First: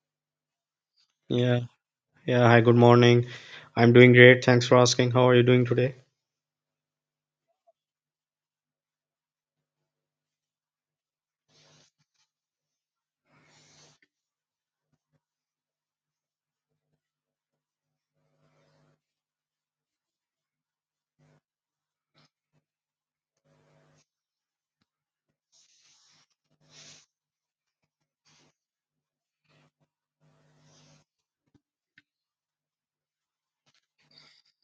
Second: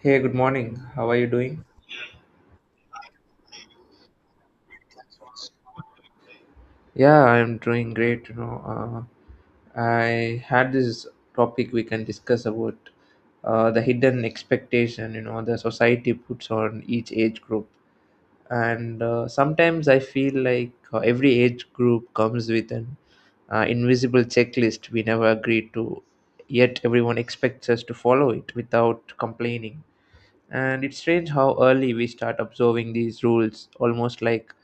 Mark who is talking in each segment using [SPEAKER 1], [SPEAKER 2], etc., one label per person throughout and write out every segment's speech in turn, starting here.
[SPEAKER 1] Hey, good morning. How are you
[SPEAKER 2] Yeah,
[SPEAKER 1] doing?
[SPEAKER 2] yeah. Hi, good morning. I'm doing great. Thanks for asking. How are you doing today?
[SPEAKER 1] Yeah, I'm doing great. I had this topic we can discuss about the hidden expectation. You know, the society puts on each age group, and sometimes I feel like every age group comes with an invisible checklist we never agreed to, yet everyone expects us to follow it without complaining. And it's strange how early we start observing these rules, almost like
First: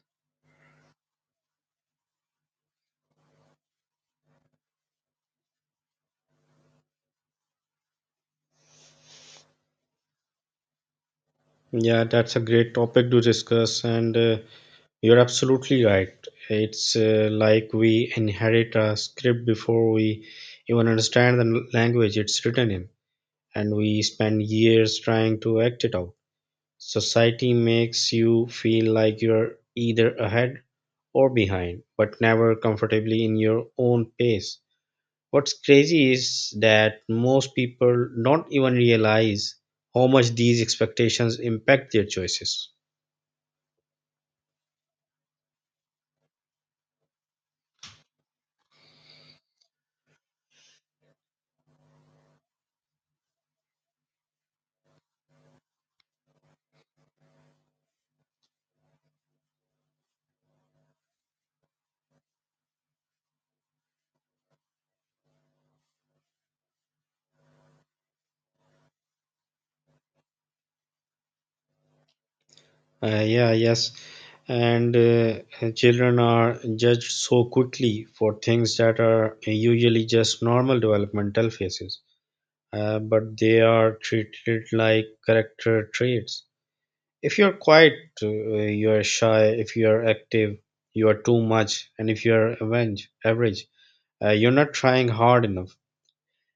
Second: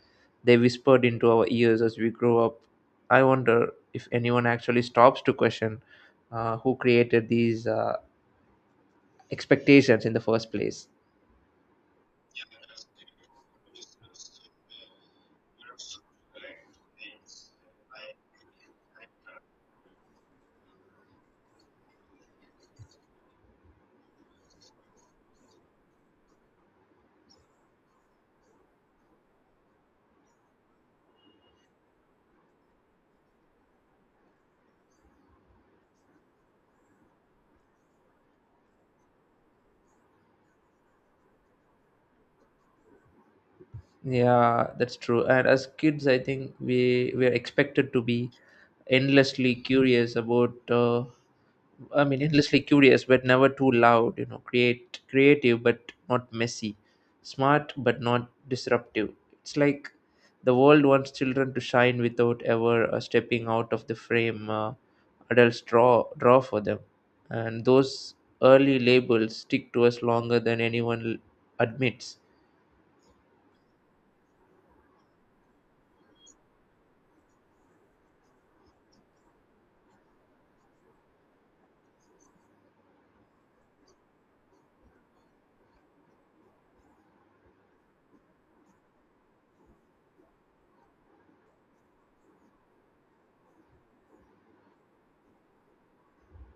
[SPEAKER 1] they whispered into our ears as we grow up. I wonder if anyone actually stops to question who created these expectations in the first place.
[SPEAKER 2] Yeah, that's a great topic to discuss, and you're absolutely right. It's like we inherit a script before we even understand the language it's written in, and we spend years trying to act it out. Society makes you feel like you're either ahead or behind, but never comfortably in your own pace. What's crazy is that most people don't even realize how much these expectations impact their choices.
[SPEAKER 1] Yeah, that's true. And as kids, I think we are expected to be endlessly curious about endlessly curious, but never too loud. You know, create creative, but not messy. Smart, but not disruptive. It's like the world wants children to shine without ever stepping out of the frame adults draw for them. And those early labels stick to us longer than anyone admits.
[SPEAKER 2] Yeah, yes. And children are judged so quickly for things that are usually just normal developmental phases, but they are treated like character traits. If you're quiet, you're shy. If you're active, you are too much. And if you're average, you're not trying hard enough.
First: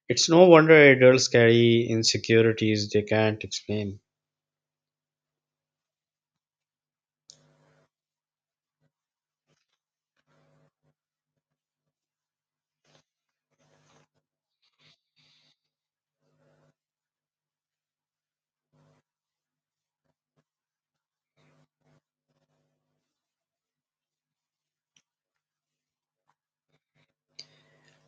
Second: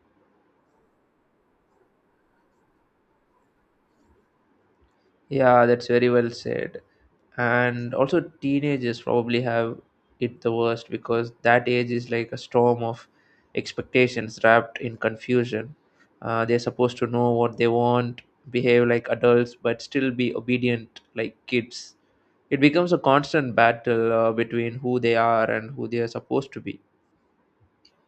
[SPEAKER 2] It's no wonder adults carry insecurities they can't explain.
[SPEAKER 1] Yeah, that's very well said. And also teenagers probably have it the worst, because that age is like a storm of expectations wrapped in confusion. They're supposed to know what they want, behave like adults but still be obedient like kids. It becomes a constant battle between who they are and who they are supposed to be.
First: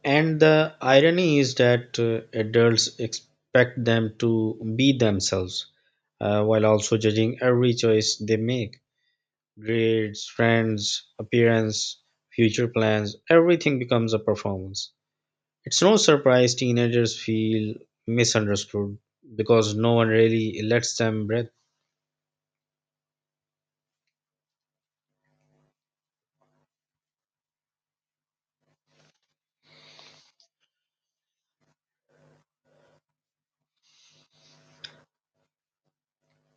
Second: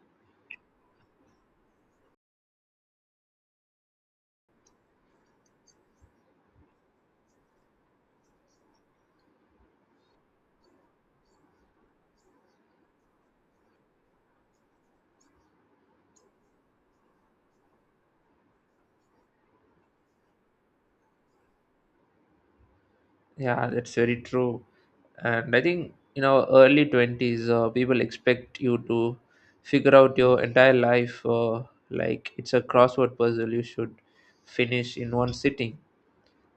[SPEAKER 2] And the irony is that adults expect them to be themselves while also judging every choice they make. Grades, friends, appearance, future plans, everything becomes a performance. It's no surprise teenagers feel misunderstood because no one really lets them breathe.
[SPEAKER 1] Yeah, that's very true. And I think, you know, early 20s, people expect you to figure out your entire life. Like it's a crossword puzzle you should finish in one sitting.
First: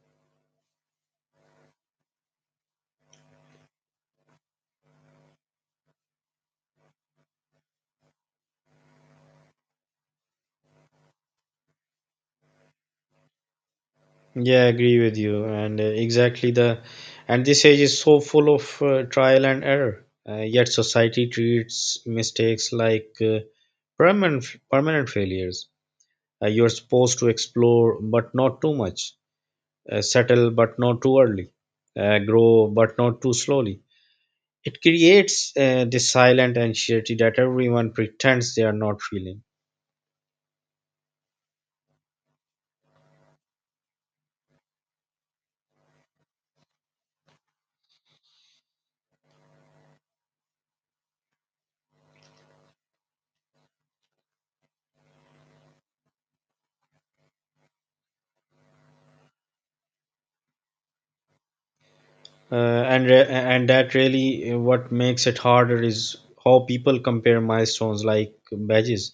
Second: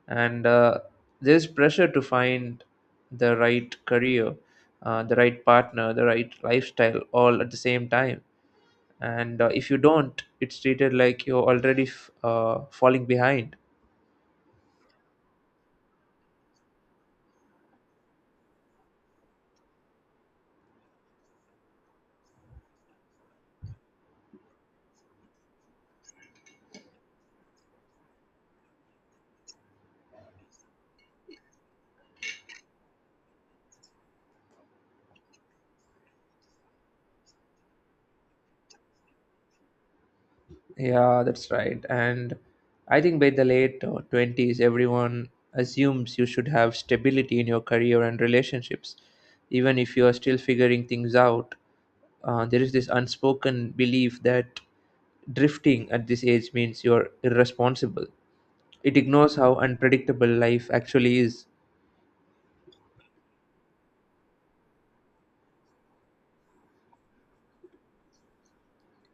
[SPEAKER 1] And there's pressure to find the right career, the right partner, the right lifestyle all at the same time. And if you don't, it's treated like you're already falling behind.
[SPEAKER 2] Yeah, I agree with you. And and this age is so full of trial and error. Yet society treats mistakes like permanent permanent failures. You're supposed to explore, but not too much. Settle, but not too early. Grow, but not too slowly. It creates this silent anxiety that everyone pretends they are not feeling.
[SPEAKER 1] Yeah, that's right. And I think by the late 20s, everyone assumes you should have stability in your career and relationships. Even if you are still figuring things out, there is this unspoken belief that drifting at this age means you're irresponsible. It ignores how unpredictable life actually is.
[SPEAKER 2] And that really what makes it harder is how people compare milestones like badges.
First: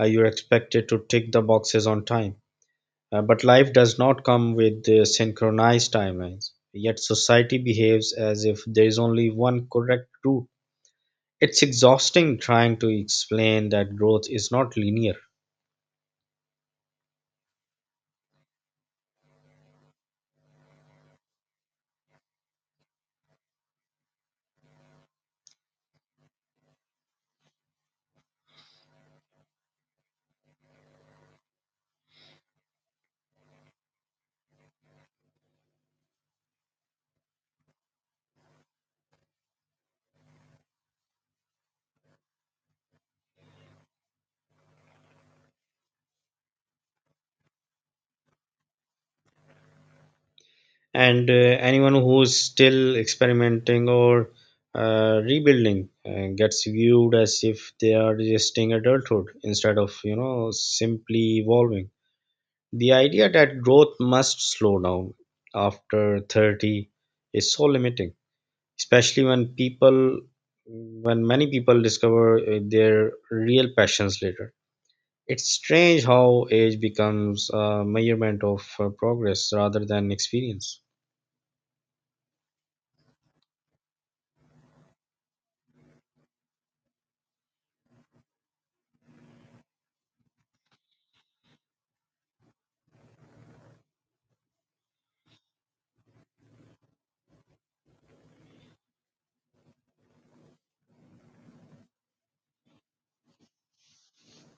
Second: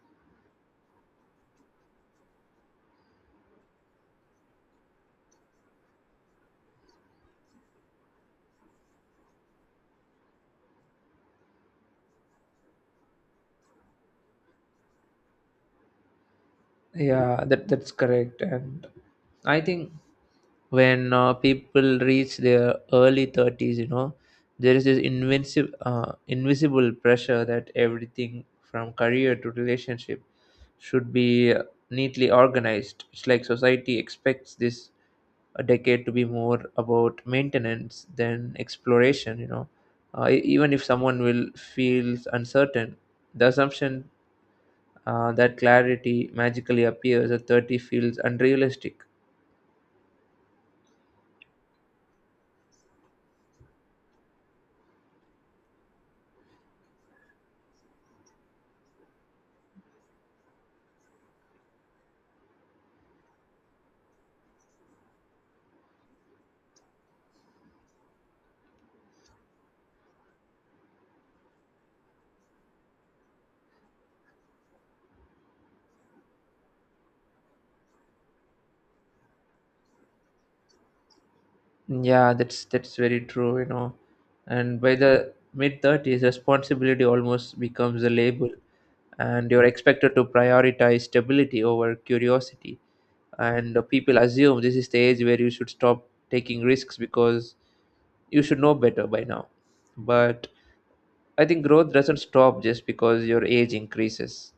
[SPEAKER 2] You're expected to tick the boxes on time. But life does not come with the synchronized timelines, yet society behaves as if there is only one correct route. It's exhausting trying to explain that growth is not linear,
[SPEAKER 1] Yeah, that's correct. And I think when people reach their early 30s, you know, there is this invincible invisible pressure that everything from career to relationship should be neatly organized. It's like society expects this a decade to be more about maintenance than exploration, you know. Even if someone will feels uncertain, the assumption that clarity magically appears at 30 feels unrealistic.
[SPEAKER 2] and anyone who's still experimenting or rebuilding gets viewed as if they are resisting adulthood instead of, you know, simply evolving. The idea that growth must slow down after 30 is so limiting, especially when many people discover their real passions later. It's strange how age becomes a measurement of progress rather than experience.
[SPEAKER 1] Yeah, that's very true, you know. And by the mid thirties, responsibility almost becomes a label, and you're expected to prioritize stability over curiosity. And people assume this is the age where you should stop taking risks, because you should know better by now. But I think growth doesn't stop just because your age increases.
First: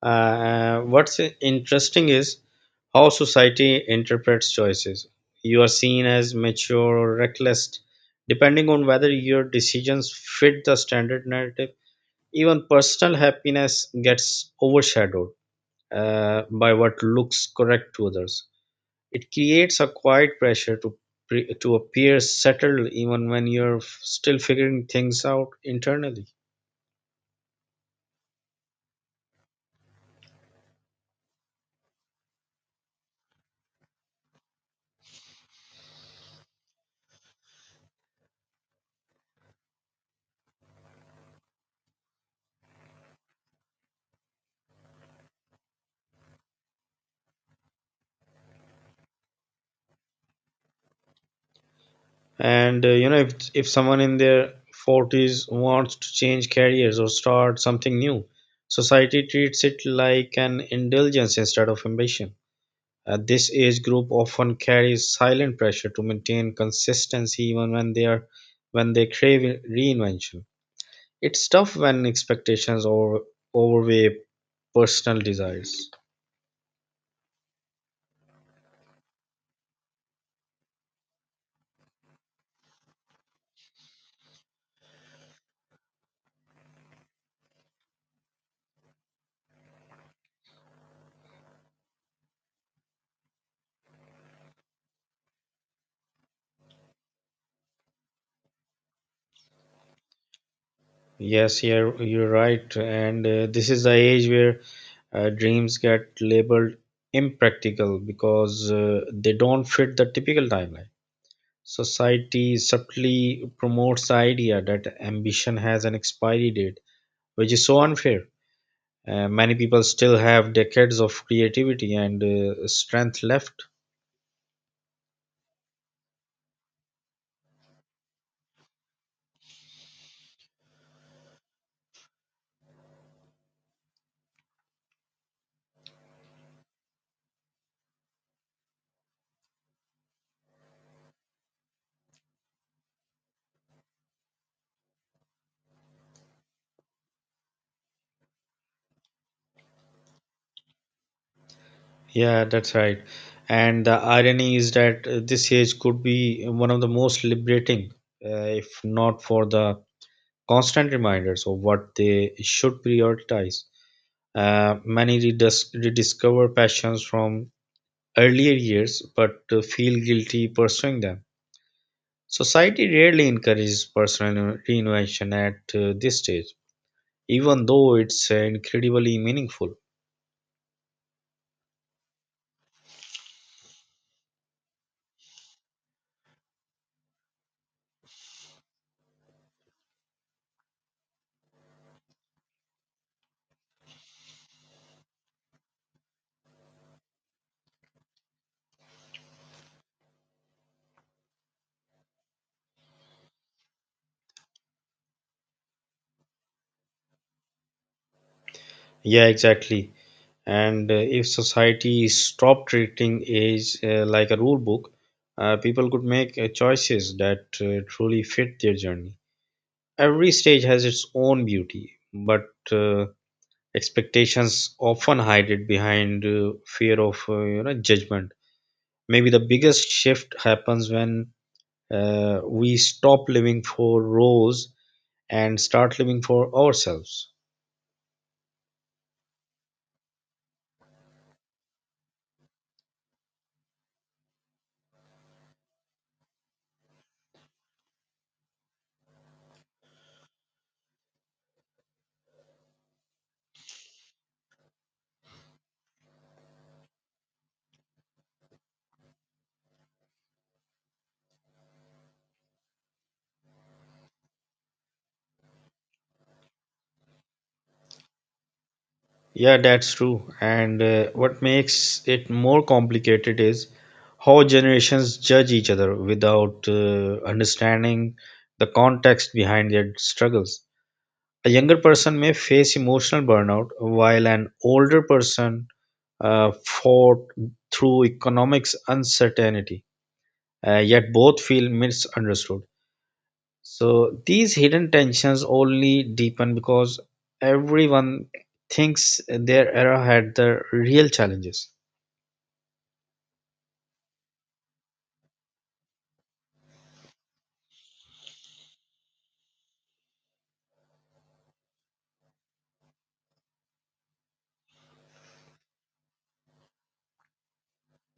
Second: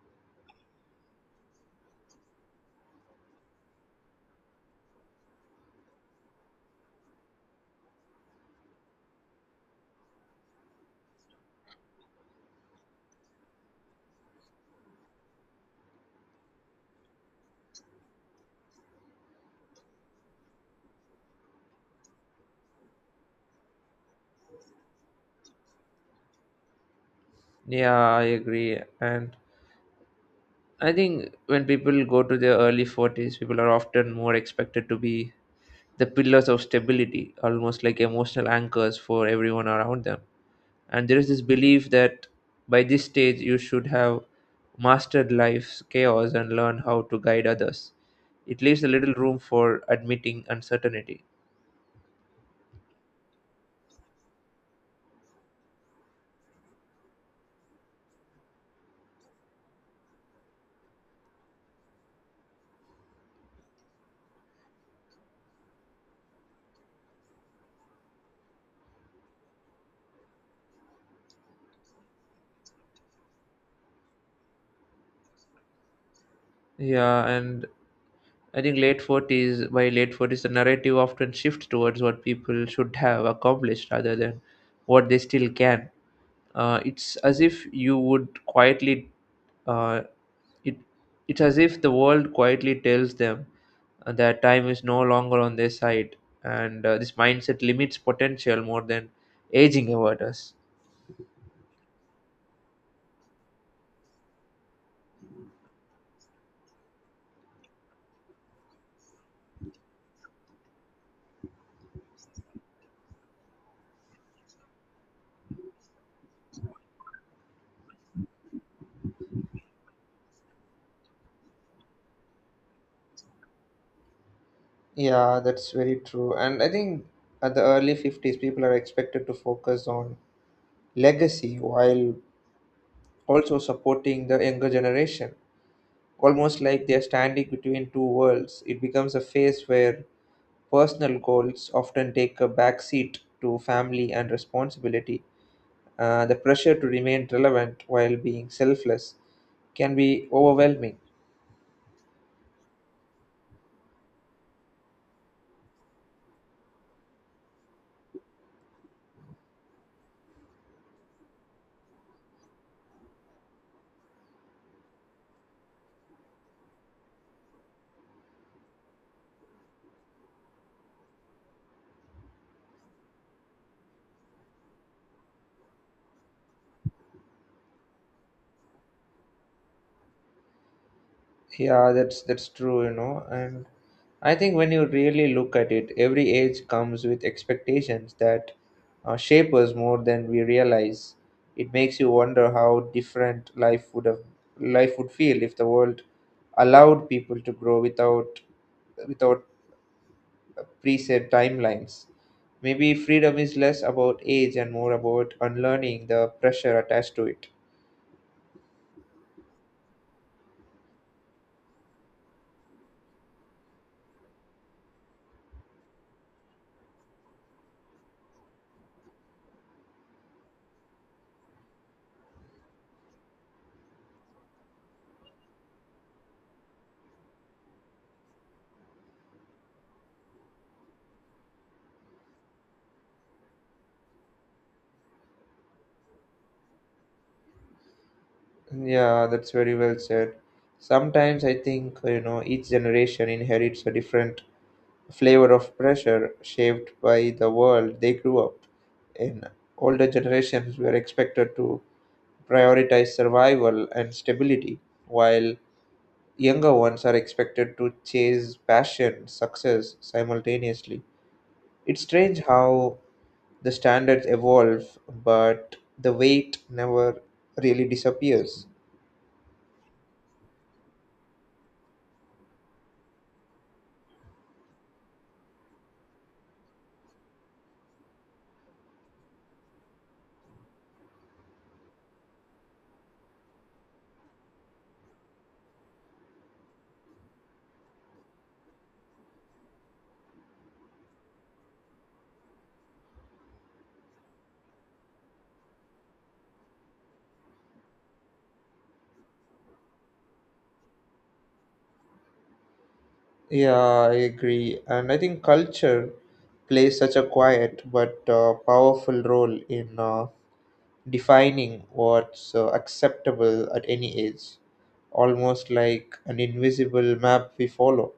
[SPEAKER 2] What's interesting is how society interprets choices. You are seen as mature or reckless, depending on whether your decisions fit the standard narrative. Even personal happiness gets overshadowed by what looks correct to others. It creates a quiet pressure to to appear settled, even when you're still figuring things out internally.
[SPEAKER 1] Yeah, I agree. And I think when people go to their early 40s, people are often more expected to be the pillars of stability, almost like emotional anchors for everyone around them. And there is this belief that by this stage you should have mastered life's chaos and learn how to guide others. It leaves a little room for admitting uncertainty.
[SPEAKER 2] And if someone in their 40s wants to change careers or start something new, society treats it like an indulgence instead of ambition. This age group often carries silent pressure to maintain consistency even when they crave reinvention. It's tough when overweigh personal desires.
[SPEAKER 1] Yeah, and I think late 40s, by late 40s, the narrative often shifts towards what people should have accomplished rather than what they still can. It's as if you would quietly, uh, it, it's as if the world quietly tells them that time is no longer on their side, and this mindset limits potential more than aging ever does.
[SPEAKER 2] Yes, you're right. And this is the age where dreams get labeled impractical because they don't fit the typical timeline. Society subtly promotes the idea that ambition has an expiry date, which is so unfair. Many people still have decades of creativity and strength left.
[SPEAKER 1] Yeah, that's very true. And I think at the early 50s, people are expected to focus on legacy while also supporting the younger generation. Almost like they're standing between two worlds. It becomes a phase where personal goals often take a backseat to family and responsibility. The pressure to remain relevant while being selfless can be overwhelming.
[SPEAKER 2] Yeah, that's right. And the irony is that this age could be one of the most liberating, uh, if not for the constant reminders of what they should prioritize. Many rediscover passions from earlier years but feel guilty pursuing them. Society rarely encourages personal reinvention at this stage, even though it's incredibly meaningful.
[SPEAKER 1] Yeah, that's true, you know. And I think when you really look at it, every age comes with expectations that shape us more than we realize. It makes you wonder how different life would feel if the world allowed people to grow without preset timelines. Maybe freedom is less about age and more about unlearning the pressure attached to it.
[SPEAKER 2] Yeah, exactly. And if society stopped treating age like a rule book, people could make choices that truly fit their journey. Every stage has its own beauty, but expectations often hide it behind fear of, you know, judgment. Maybe the biggest shift happens when we stop living for roles and start living for ourselves.
[SPEAKER 1] Yeah, that's very well said. Sometimes I think, you know, each generation inherits a different flavor of pressure shaped by the world they grew up in. Older generations were expected to prioritize survival and stability, while younger ones are expected to chase passion, success simultaneously. It's strange how the standards evolve, but the weight never really disappears.
[SPEAKER 2] Yeah, that's true. And what makes it more complicated is how generations judge each other without understanding the context behind their struggles. A younger person may face emotional burnout, while an older person fought through economics uncertainty, yet both feel misunderstood. So these hidden tensions only deepen because everyone thinks their era had the real challenges.
[SPEAKER 1] Yeah, I agree. And I think culture plays such a quiet but powerful role in defining what's acceptable at any age, almost like an invisible map we follow.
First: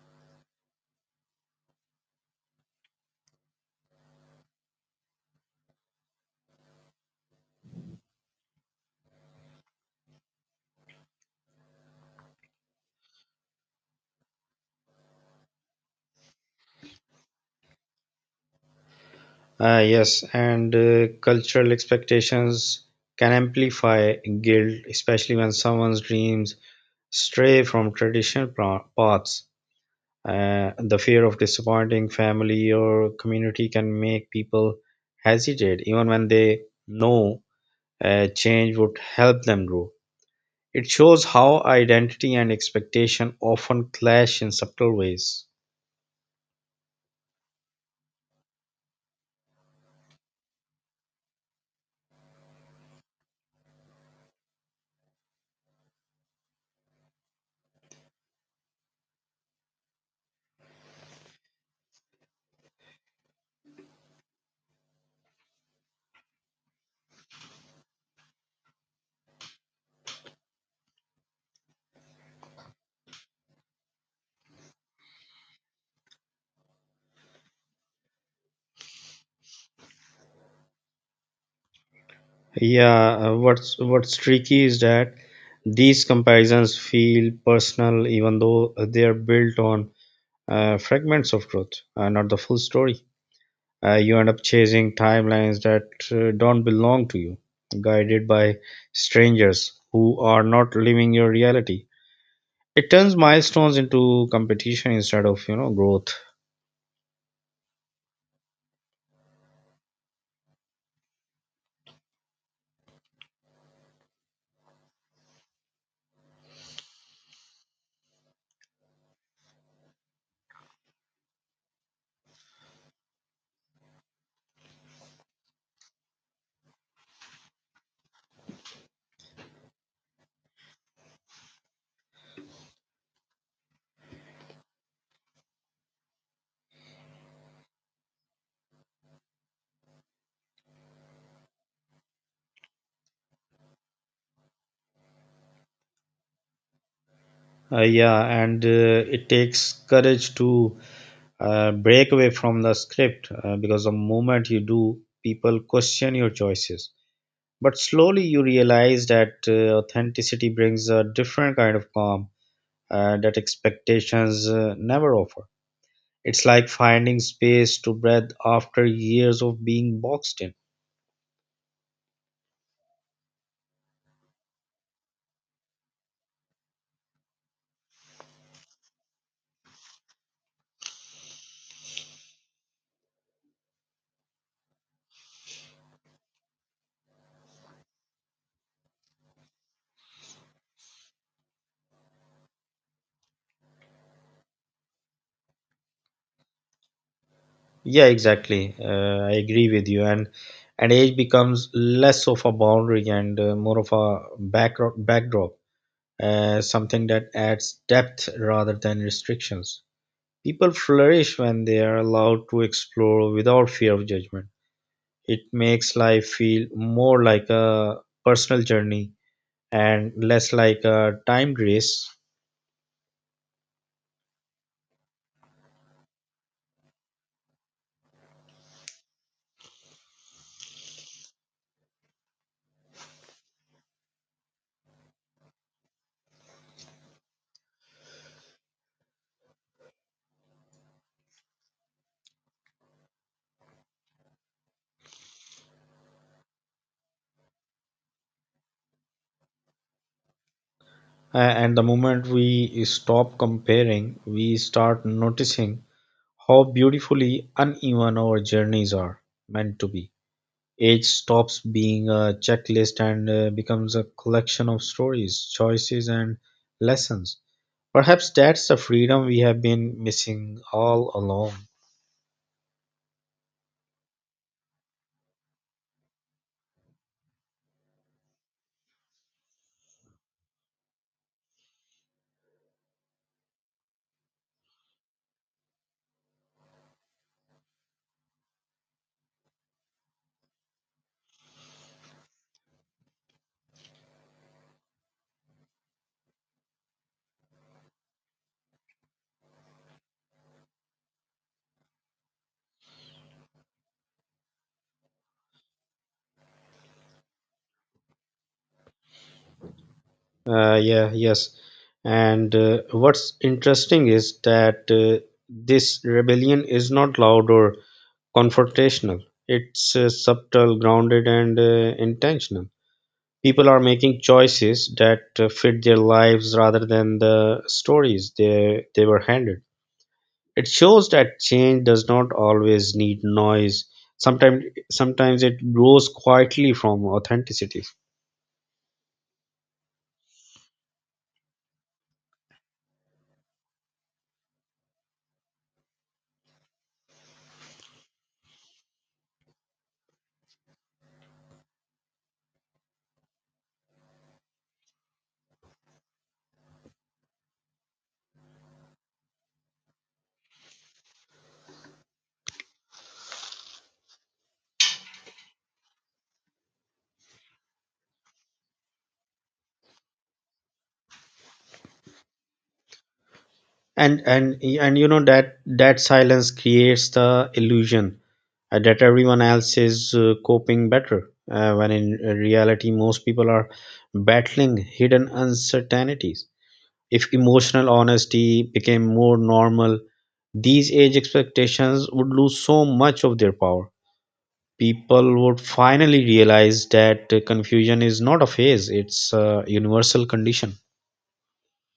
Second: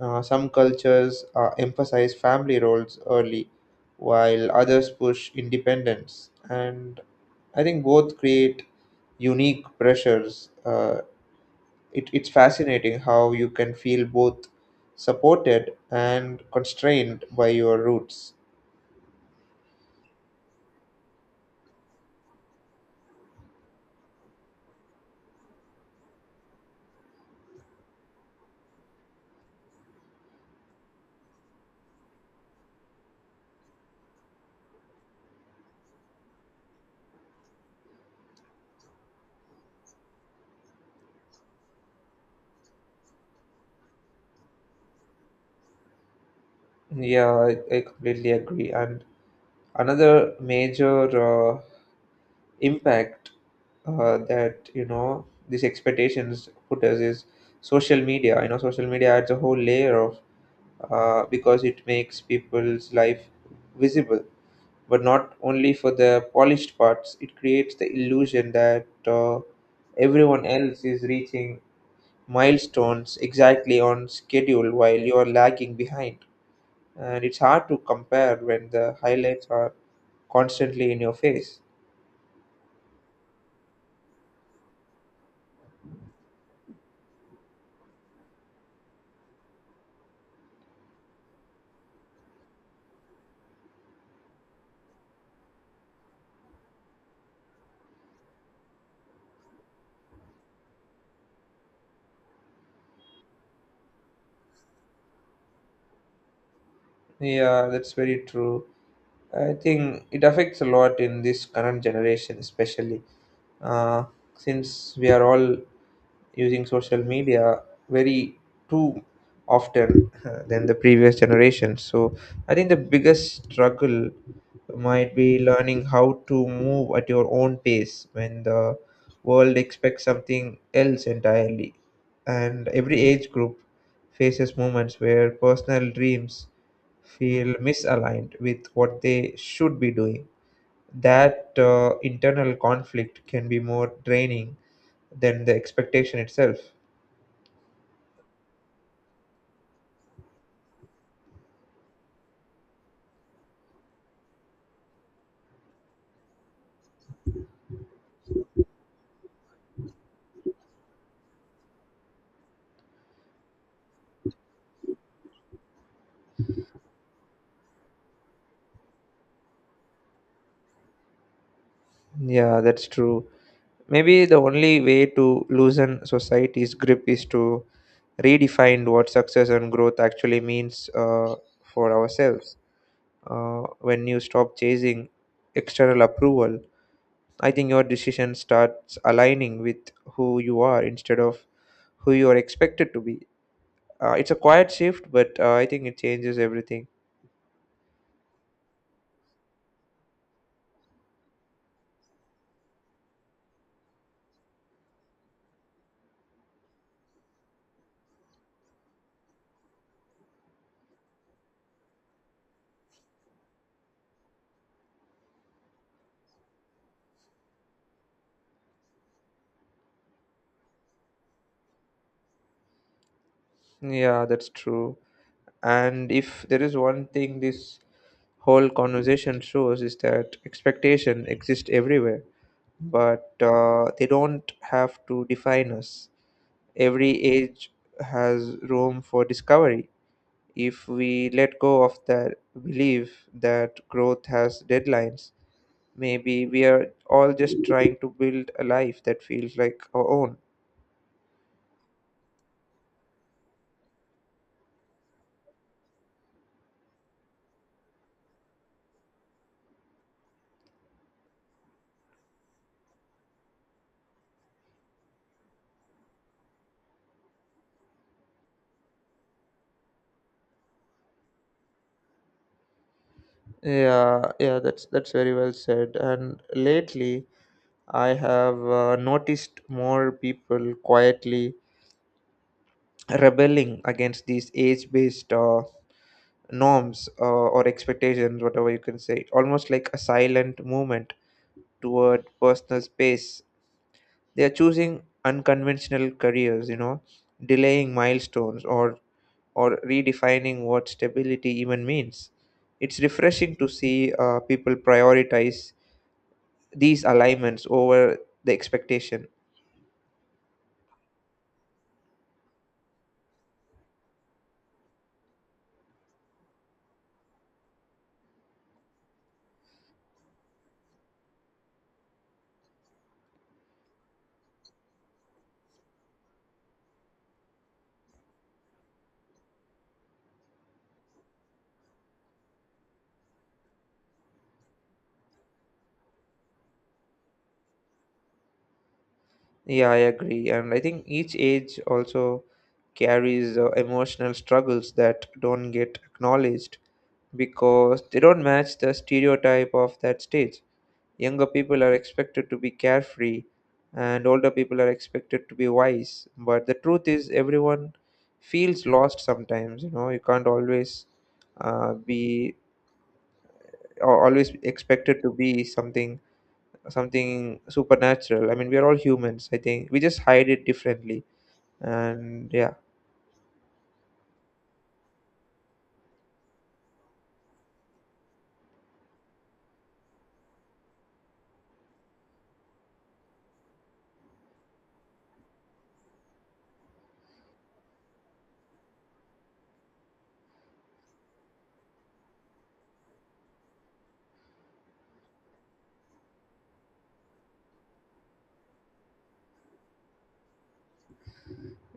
[SPEAKER 1] Some cultures emphasize family roles early, while others push independence. And I think both create unique pressures. It's fascinating how you can feel both supported and constrained by your roots.
[SPEAKER 2] Yes, and cultural expectations can amplify guilt, especially when someone's dreams stray from traditional paths. The fear of disappointing family or community can make people hesitate, even when they know change would help them grow. It shows how identity and expectation often clash in subtle ways.
[SPEAKER 1] Yeah, I completely agree. And another major impact that, you know, these expectations put us is social media. You know, social media adds a whole layer of because it makes people's life visible, but not only for the polished parts. It creates the illusion that everyone else is reaching milestones exactly on schedule while you are lagging behind. And it's hard to compare when the highlights are constantly in your face.
[SPEAKER 2] Yeah, what's tricky is that these comparisons feel personal, even though they are built on fragments of truth, not the full story. You end up chasing timelines that don't belong to you, guided by strangers who are not living your reality. It turns milestones into competition instead of, you know, growth.
[SPEAKER 1] Yeah, that's very true. I think it affects a lot in this current generation, especially uh, since we are all using social media very too often than the previous generation. So I think the biggest struggle might be learning how to move at your own pace when the world expects something else entirely. And every age group faces moments where personal dreams feel misaligned with what they should be doing. That internal conflict can be more draining than the expectation itself.
[SPEAKER 2] Yeah, and it takes courage to break away from the script, because the moment you do, people question your choices. But slowly you realize that authenticity brings a different kind of calm that expectations never offer. It's like finding space to breathe after years of being boxed in.
[SPEAKER 1] Yeah, that's true. Maybe the only way to loosen society's grip is to redefine what success and growth actually means for ourselves. When you stop chasing external approval, I think your decision starts aligning with who you are instead of who you are expected to be. It's a quiet shift, but I think it changes everything.
[SPEAKER 2] Yeah, exactly. I agree with you. And age becomes less of a boundary and more of a backdrop, something that adds depth rather than restrictions. People flourish when they are allowed to explore without fear of judgment. It makes life feel more like a personal journey and less like a timed race.
[SPEAKER 1] Yeah, that's true. And if there is one thing this whole conversation shows is that expectation exists everywhere, but they don't have to define us. Every age has room for discovery. If we let go of that belief that growth has deadlines, maybe we are all just trying to build a life that feels like our own.
[SPEAKER 2] And the moment we stop comparing, we start noticing how beautifully uneven our journeys are meant to be. Age stops being a checklist and becomes a collection of stories, choices, and lessons. Perhaps that's the freedom we have been missing all along.
[SPEAKER 1] Yeah, yeah, that's very well said. And lately, I have noticed more people quietly rebelling against these age-based norms or expectations, whatever you can say. Almost like a silent movement toward personal space. They are choosing unconventional careers, you know, delaying milestones or redefining what stability even means. It's refreshing to see people prioritize these alignments over the expectation.
[SPEAKER 2] Yeah, yes. And what's interesting is that this rebellion is not loud or confrontational. It's subtle, grounded, and intentional. People are making choices that fit their lives rather than the stories they were handed. It shows that change does not always need noise. Sometimes, Sometimes it grows quietly from authenticity.
[SPEAKER 1] Yeah, I agree. And I think each age also carries emotional struggles that don't get acknowledged because they don't match the stereotype of that stage. Younger people are expected to be carefree and older people are expected to be wise. But the truth is, everyone feels lost sometimes. You know, you can't always be or always expected to be something supernatural. I mean, we are all humans. I think we just hide it differently. And yeah,
[SPEAKER 2] And you know that that silence creates the illusion that everyone else is coping better when in reality most people are battling hidden uncertainties. If emotional honesty became more normal, these age expectations would lose so much of their power. People would finally realize that confusion is not a phase, it's a universal condition.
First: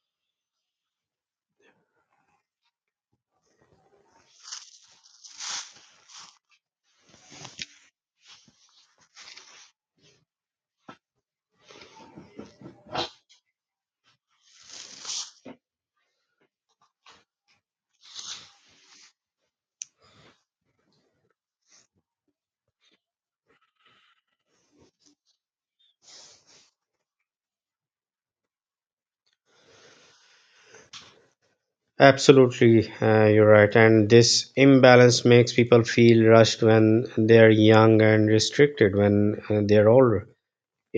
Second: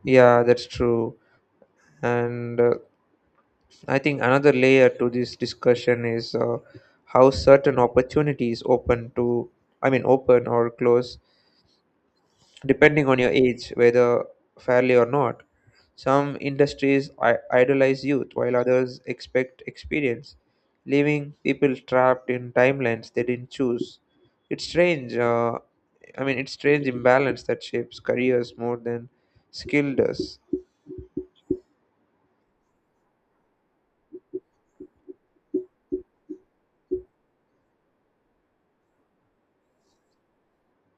[SPEAKER 1] yeah, that's true. And I think another layer to this discussion is how certain opportunities open to, I mean, open or close depending on your age, whether fairly or not. Some industries idolize youth, while others expect experience, leaving people trapped in timelines they didn't choose. It's strange. Uh, it's strange imbalance that shapes careers more than skill does.
[SPEAKER 2] Absolutely, you're right. And this imbalance makes people feel rushed when they're young and restricted when they're older.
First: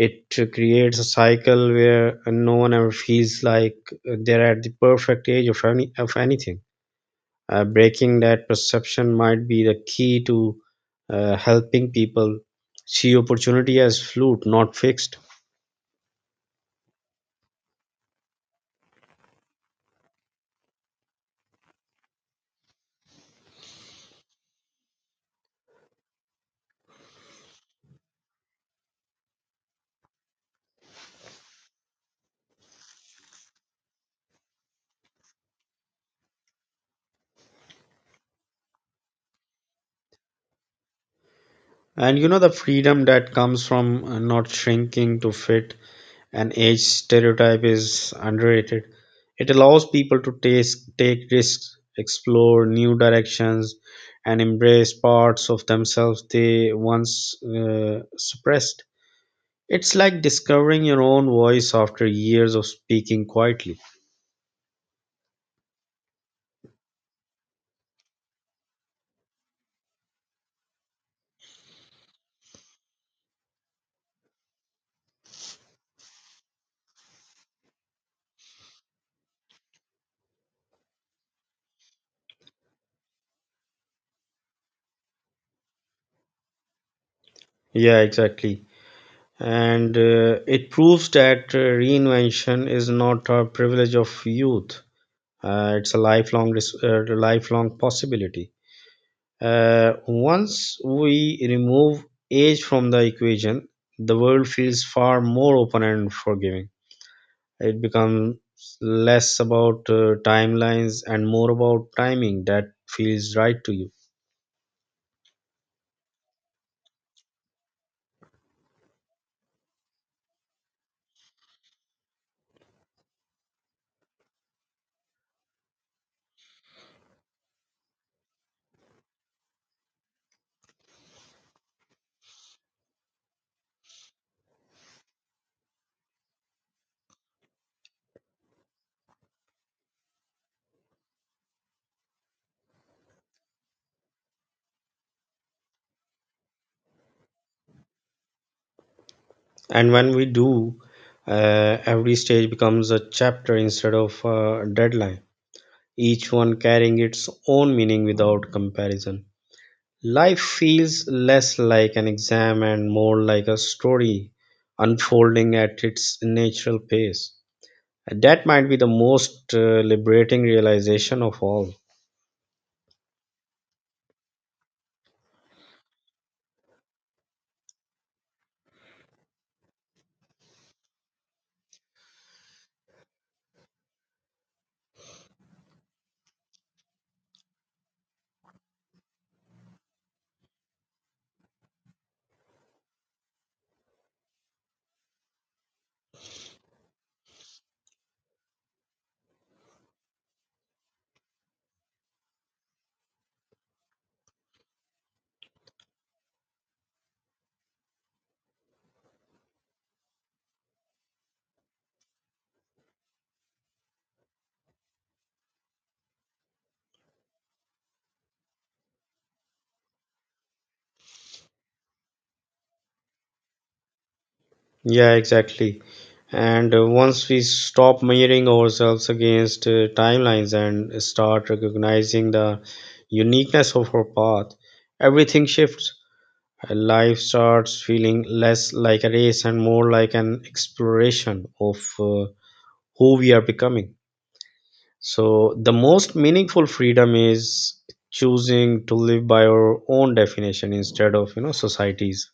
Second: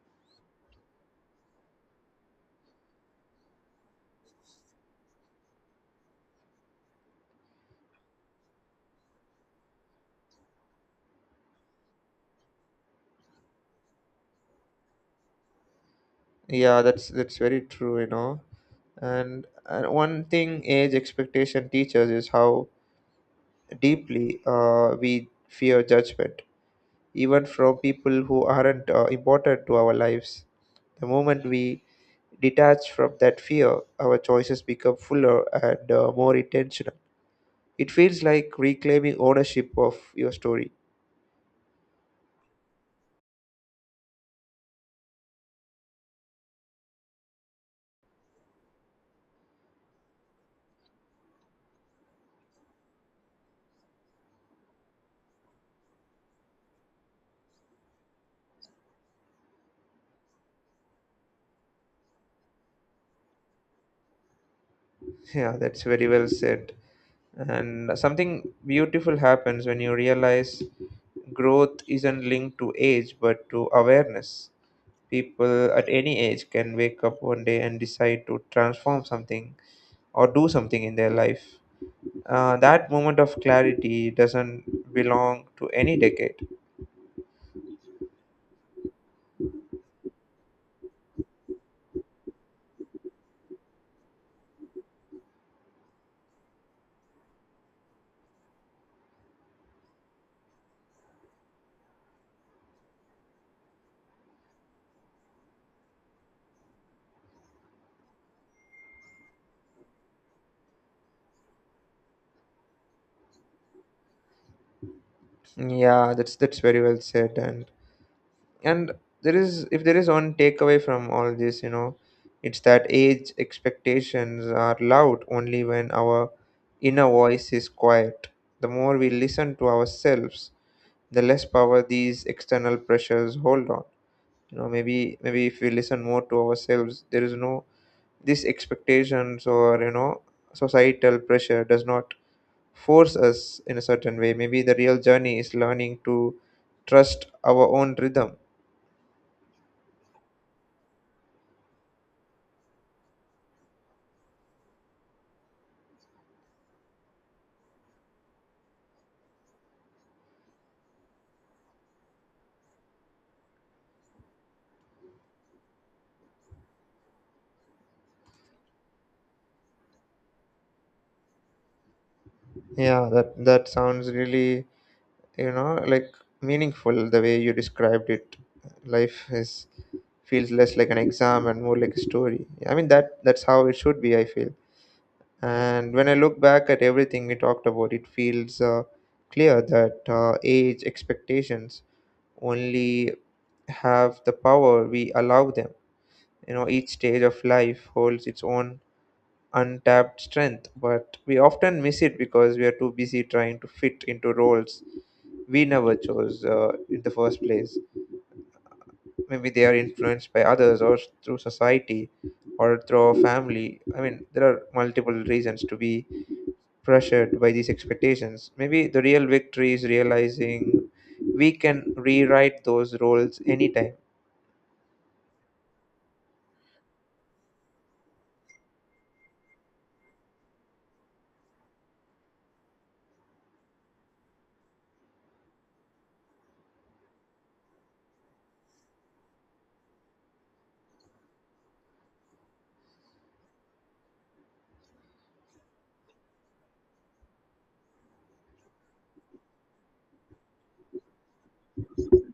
[SPEAKER 2] It creates a cycle where no one ever feels like they're at the perfect age of any of anything. Breaking that perception might be the key to helping people see opportunity as fluid, not fixed.
[SPEAKER 1] Yeah, that's very true, you know. And one thing age expectation teaches is how deeply we fear judgment, even from people who aren't important to our lives. The moment we detach from that fear, our choices become fuller and more intentional. It feels like reclaiming ownership of your story.
[SPEAKER 2] And you know the freedom that comes from not shrinking to fit and age stereotype is underrated. It allows people to take risks, explore new directions, and embrace parts of themselves they once suppressed. It's like discovering your own voice after years of speaking quietly.
[SPEAKER 1] Yeah, that's very well said. And something beautiful happens when you realize growth isn't linked to age but to awareness. People at any age can wake up one day and decide to transform something or do something in their life. That moment of clarity doesn't belong to any decade.
[SPEAKER 2] Yeah, exactly. And it proves that reinvention is not a privilege of youth. It's a lifelong possibility. Once we remove age from the equation, the world feels far more open and forgiving. It becomes less about timelines and more about timing that feels right to you.
[SPEAKER 1] Yeah, that's very well said. And there is if there is one takeaway from all this, it's that age expectations are loud only when our inner voice is quiet. The more we listen to ourselves, the less power these external pressures hold on. Maybe, maybe if we listen more to ourselves, there is no these expectations, or societal pressure does not force us in a certain way. Maybe the real journey is learning to trust our own rhythm.
[SPEAKER 2] And when we do, every stage becomes a chapter instead of a deadline, each one carrying its own meaning without comparison. Life feels less like an exam and more like a story unfolding at its natural pace. And that might be the most liberating realization of all.
[SPEAKER 1] Yeah, that that sounds really, you know, like meaningful the way you described it. Life is feels less like an exam and more like a story. I mean that that's how it should be, I feel. And when I look back at everything we talked about, it feels clear that age expectations only have the power we allow them. You know, each stage of life holds its own untapped strength, but we often miss it because we are too busy trying to fit into roles we never chose in the first place. Maybe they are influenced by others, or through society, or through our family. I mean, there are multiple reasons to be pressured by these expectations. Maybe the real victory is realizing we can rewrite those roles anytime.
[SPEAKER 2] Yeah, exactly. And once we stop measuring ourselves against timelines and start recognizing the uniqueness of our path, everything shifts. Life starts feeling less like a race and more like an exploration of who we are becoming. So, the most meaningful freedom is choosing to live by our own definition instead of, you know, societies.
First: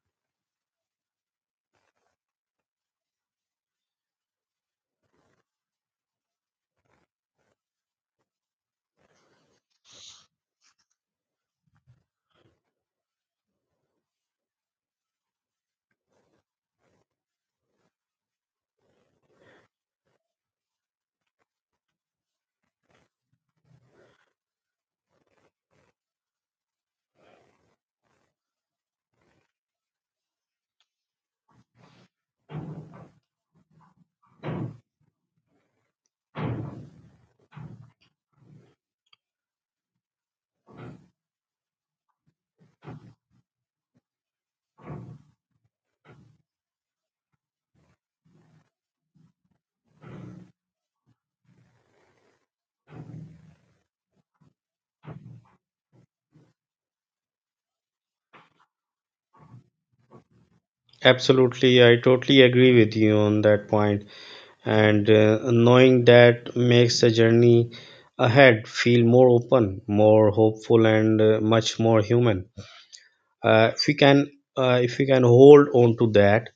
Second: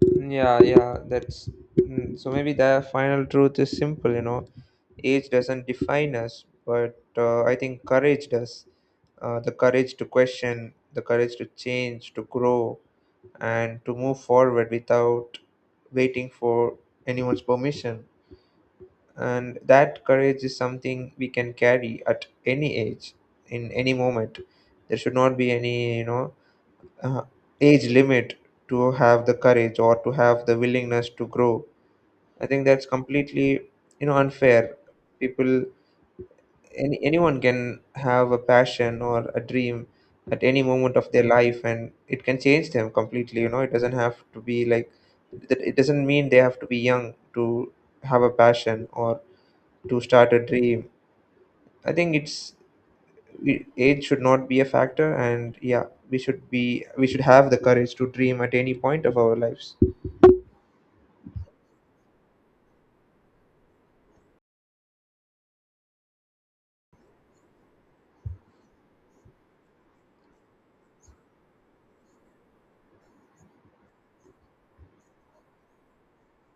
[SPEAKER 1] Yeah, yeah, that's, so maybe the final truth is simple, you know. Age doesn't define us, but I think courage does. The courage to question, the courage to change, to grow, and to move forward without waiting for anyone's permission. And that courage is something we can carry at any age, in any moment. There should not be any, you know, uh, age limit to have the courage or to have the willingness to grow. I think that's completely, you know, unfair. People anyone can have a passion or a dream at any moment of their life, and it can change them completely. You know, it doesn't have to be like that. It doesn't mean they have to be young to have a passion or to start a dream. I think it's age should not be a factor. And yeah, we should be we should have the courage to dream at any point of our lives.
[SPEAKER 2] Absolutely, I totally agree with you on that point. And knowing that makes the journey ahead feel more open, more hopeful, and much more human. Uh, if we can, if we can hold on to that,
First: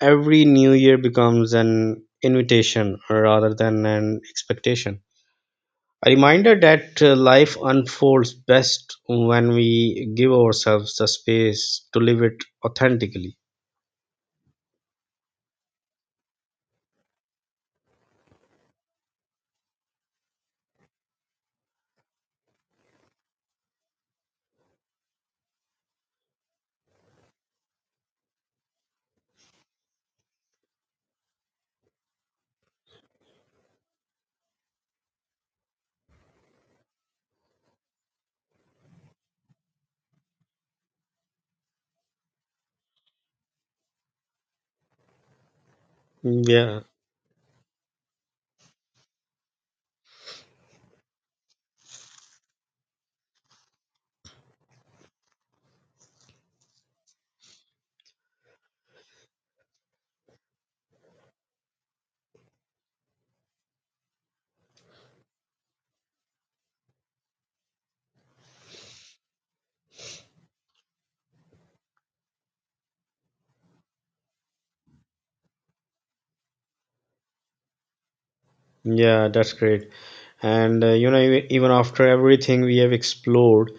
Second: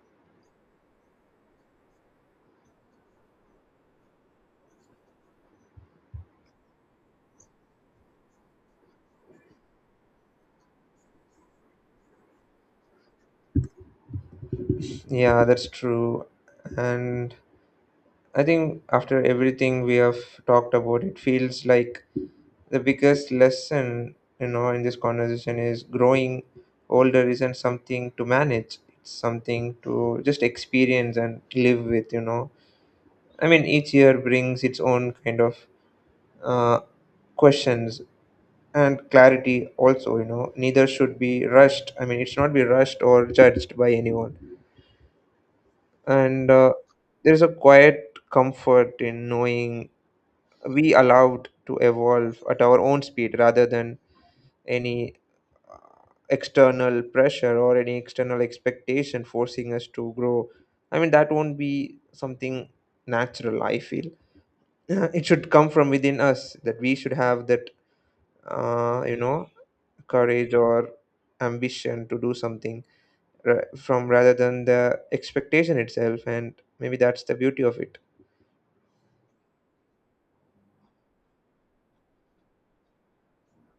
[SPEAKER 2] every new year becomes an invitation rather than an expectation. A reminder that life unfolds best when we give ourselves the space to live it authentically.
[SPEAKER 1] Yeah, that's true. And I think after everything we have talked about, it feels like the biggest lesson, you know, in this conversation, is growing older isn't something to manage. It's something to just experience and live with, you know. I mean, each year brings its own kind of uh, questions and clarity also, you know. Neither should be rushed. I mean, it should not be rushed or judged by anyone. And
[SPEAKER 2] Yeah,
[SPEAKER 1] there's a quiet comfort in knowing we allowed to evolve at our own speed rather than any external pressure or any external expectation forcing us to grow. I mean that won't be something natural, I feel. It should come from within us, that we should have that you know, courage or ambition to do something from rather than the expectation itself. And maybe that's the beauty of it.
[SPEAKER 2] yeah, that's great. And even after everything we have explored,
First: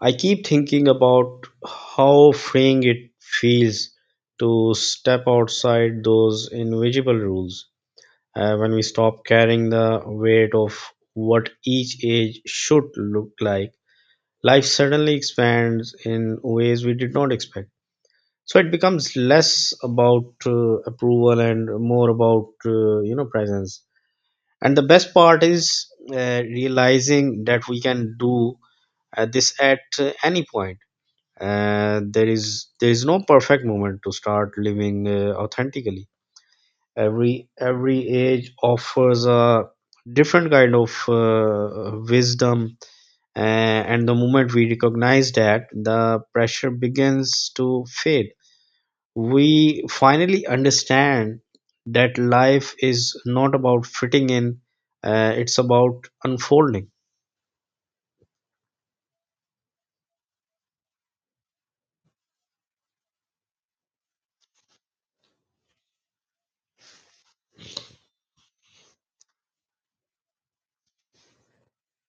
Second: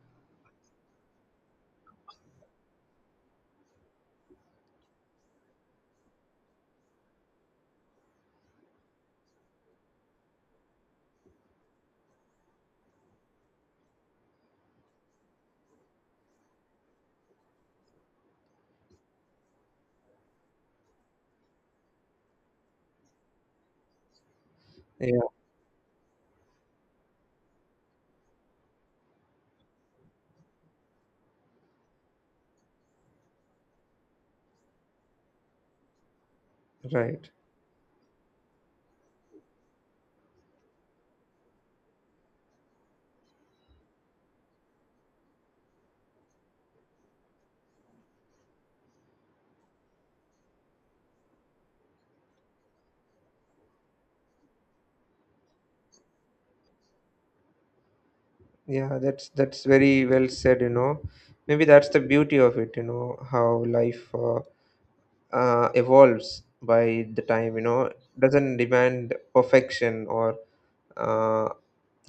[SPEAKER 2] I keep thinking about how freeing it feels to step outside those invisible rules. When we stop carrying the weight of what each age should look like, life suddenly expands in ways we did not expect. So it becomes less about approval and more about, you know, presence. And the best
[SPEAKER 1] Yeah.
[SPEAKER 2] part is realizing that we can do this at any point. There is no perfect moment to start living authentically.
[SPEAKER 1] Right.
[SPEAKER 2] Every age offers a different kind of wisdom, and the moment we recognize that, the pressure begins to fade. We finally understand that life is not about fitting in, it's about unfolding.
[SPEAKER 1] Yeah, that's very well said, you know. Maybe that's the beauty of it, you know, how life evolves by the time, you know, doesn't demand perfection or uh,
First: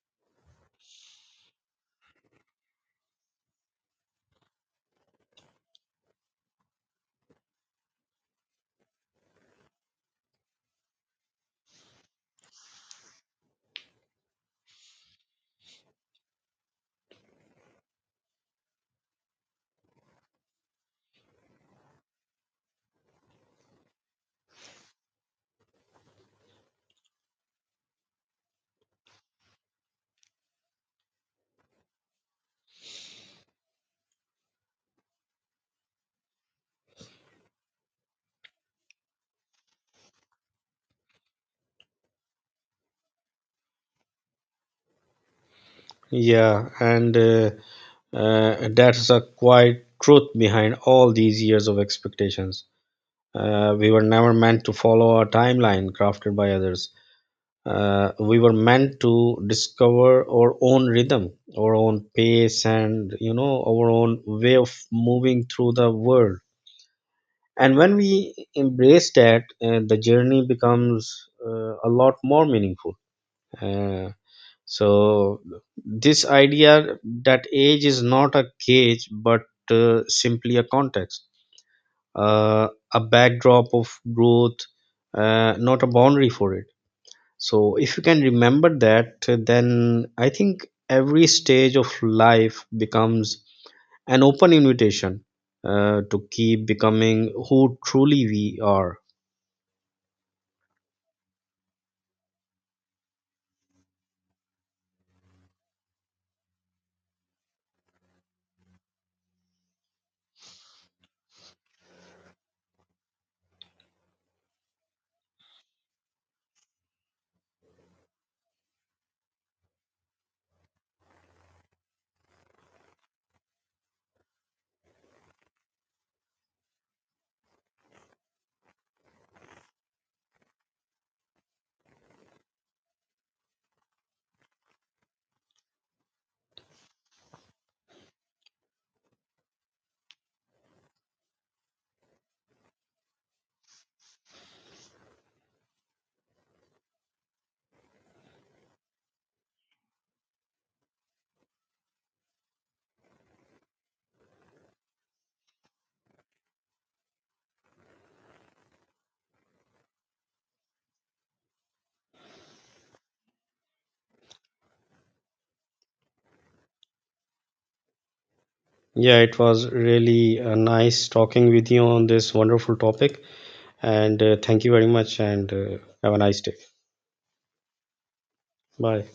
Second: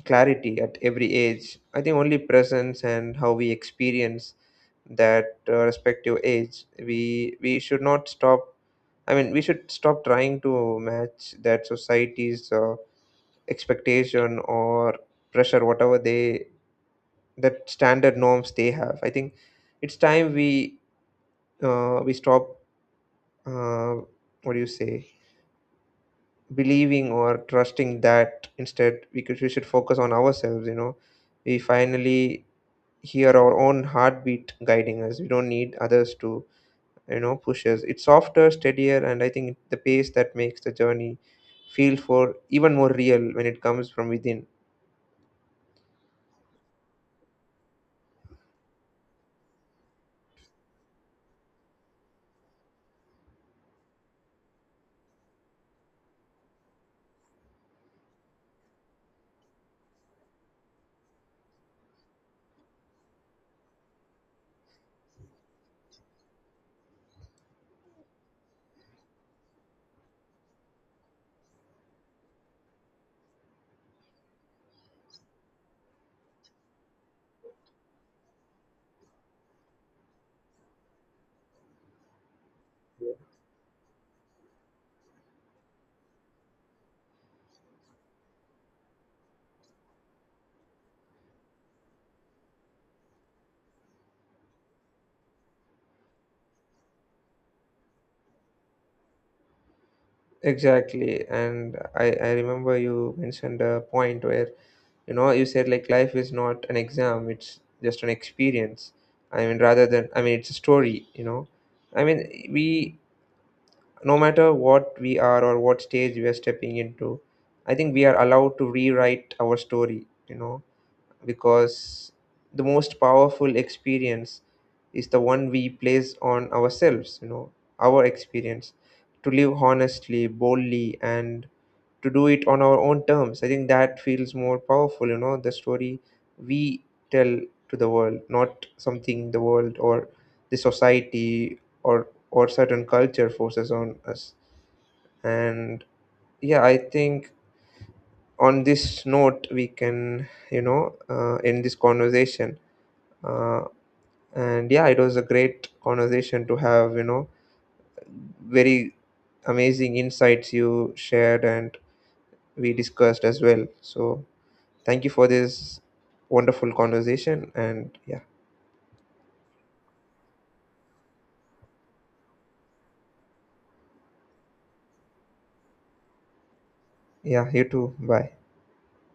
[SPEAKER 1] clarity at every age. I think only presence and how we experience that respective age, we should not stop. I mean we should stop trying to match that society's expectation or pressure, whatever they, that standard norms they have. I think it's time we stop, uh, what do you say, believing or trusting that. Instead we could, we should focus on ourselves, you know. We finally hear our own heartbeat guiding us. We don't need others to, you know, push us. It's softer, steadier, and I think the pace that makes the journey feel for even more real when it comes from within.
[SPEAKER 2] Yeah and That's a quiet truth behind all these years of expectations. We were never meant to follow a timeline crafted by others. We were meant to discover our own rhythm, our own pace, and you know our own way of moving through the world. And when we embrace that, the journey becomes a lot more meaningful. uh, so this idea that age is not a gauge but simply a context, uh, a backdrop of growth, not a boundary for it. So if you can remember that, then I think every stage of life becomes an open invitation to keep becoming who truly we are.
[SPEAKER 1] Exactly. And I remember you mentioned a point where, you know, you said like life is not an exam, it's just an experience. I mean, rather than, I mean, it's a story, you know. I mean, we, no matter what we are or what stage we are stepping into, I think we are allowed to rewrite our story, you know, because the most powerful experience is the one we place on ourselves, you know. Our experience to live honestly, boldly, and to do it on our own terms. I think that feels more powerful, you know. The story we tell to the world, not something the world or the society or certain culture forces on us. And yeah, I think on this note we can, you know, end this conversation. Uh, and yeah, it was a great conversation to have, you know. Very amazing insights you shared, and we discussed as well. So thank you for this wonderful conversation. And yeah,
[SPEAKER 2] Yeah, it was really nice talking with you on this wonderful topic, and thank you very much, and have a nice day.
[SPEAKER 1] yeah, you too, bye.
[SPEAKER 2] Bye.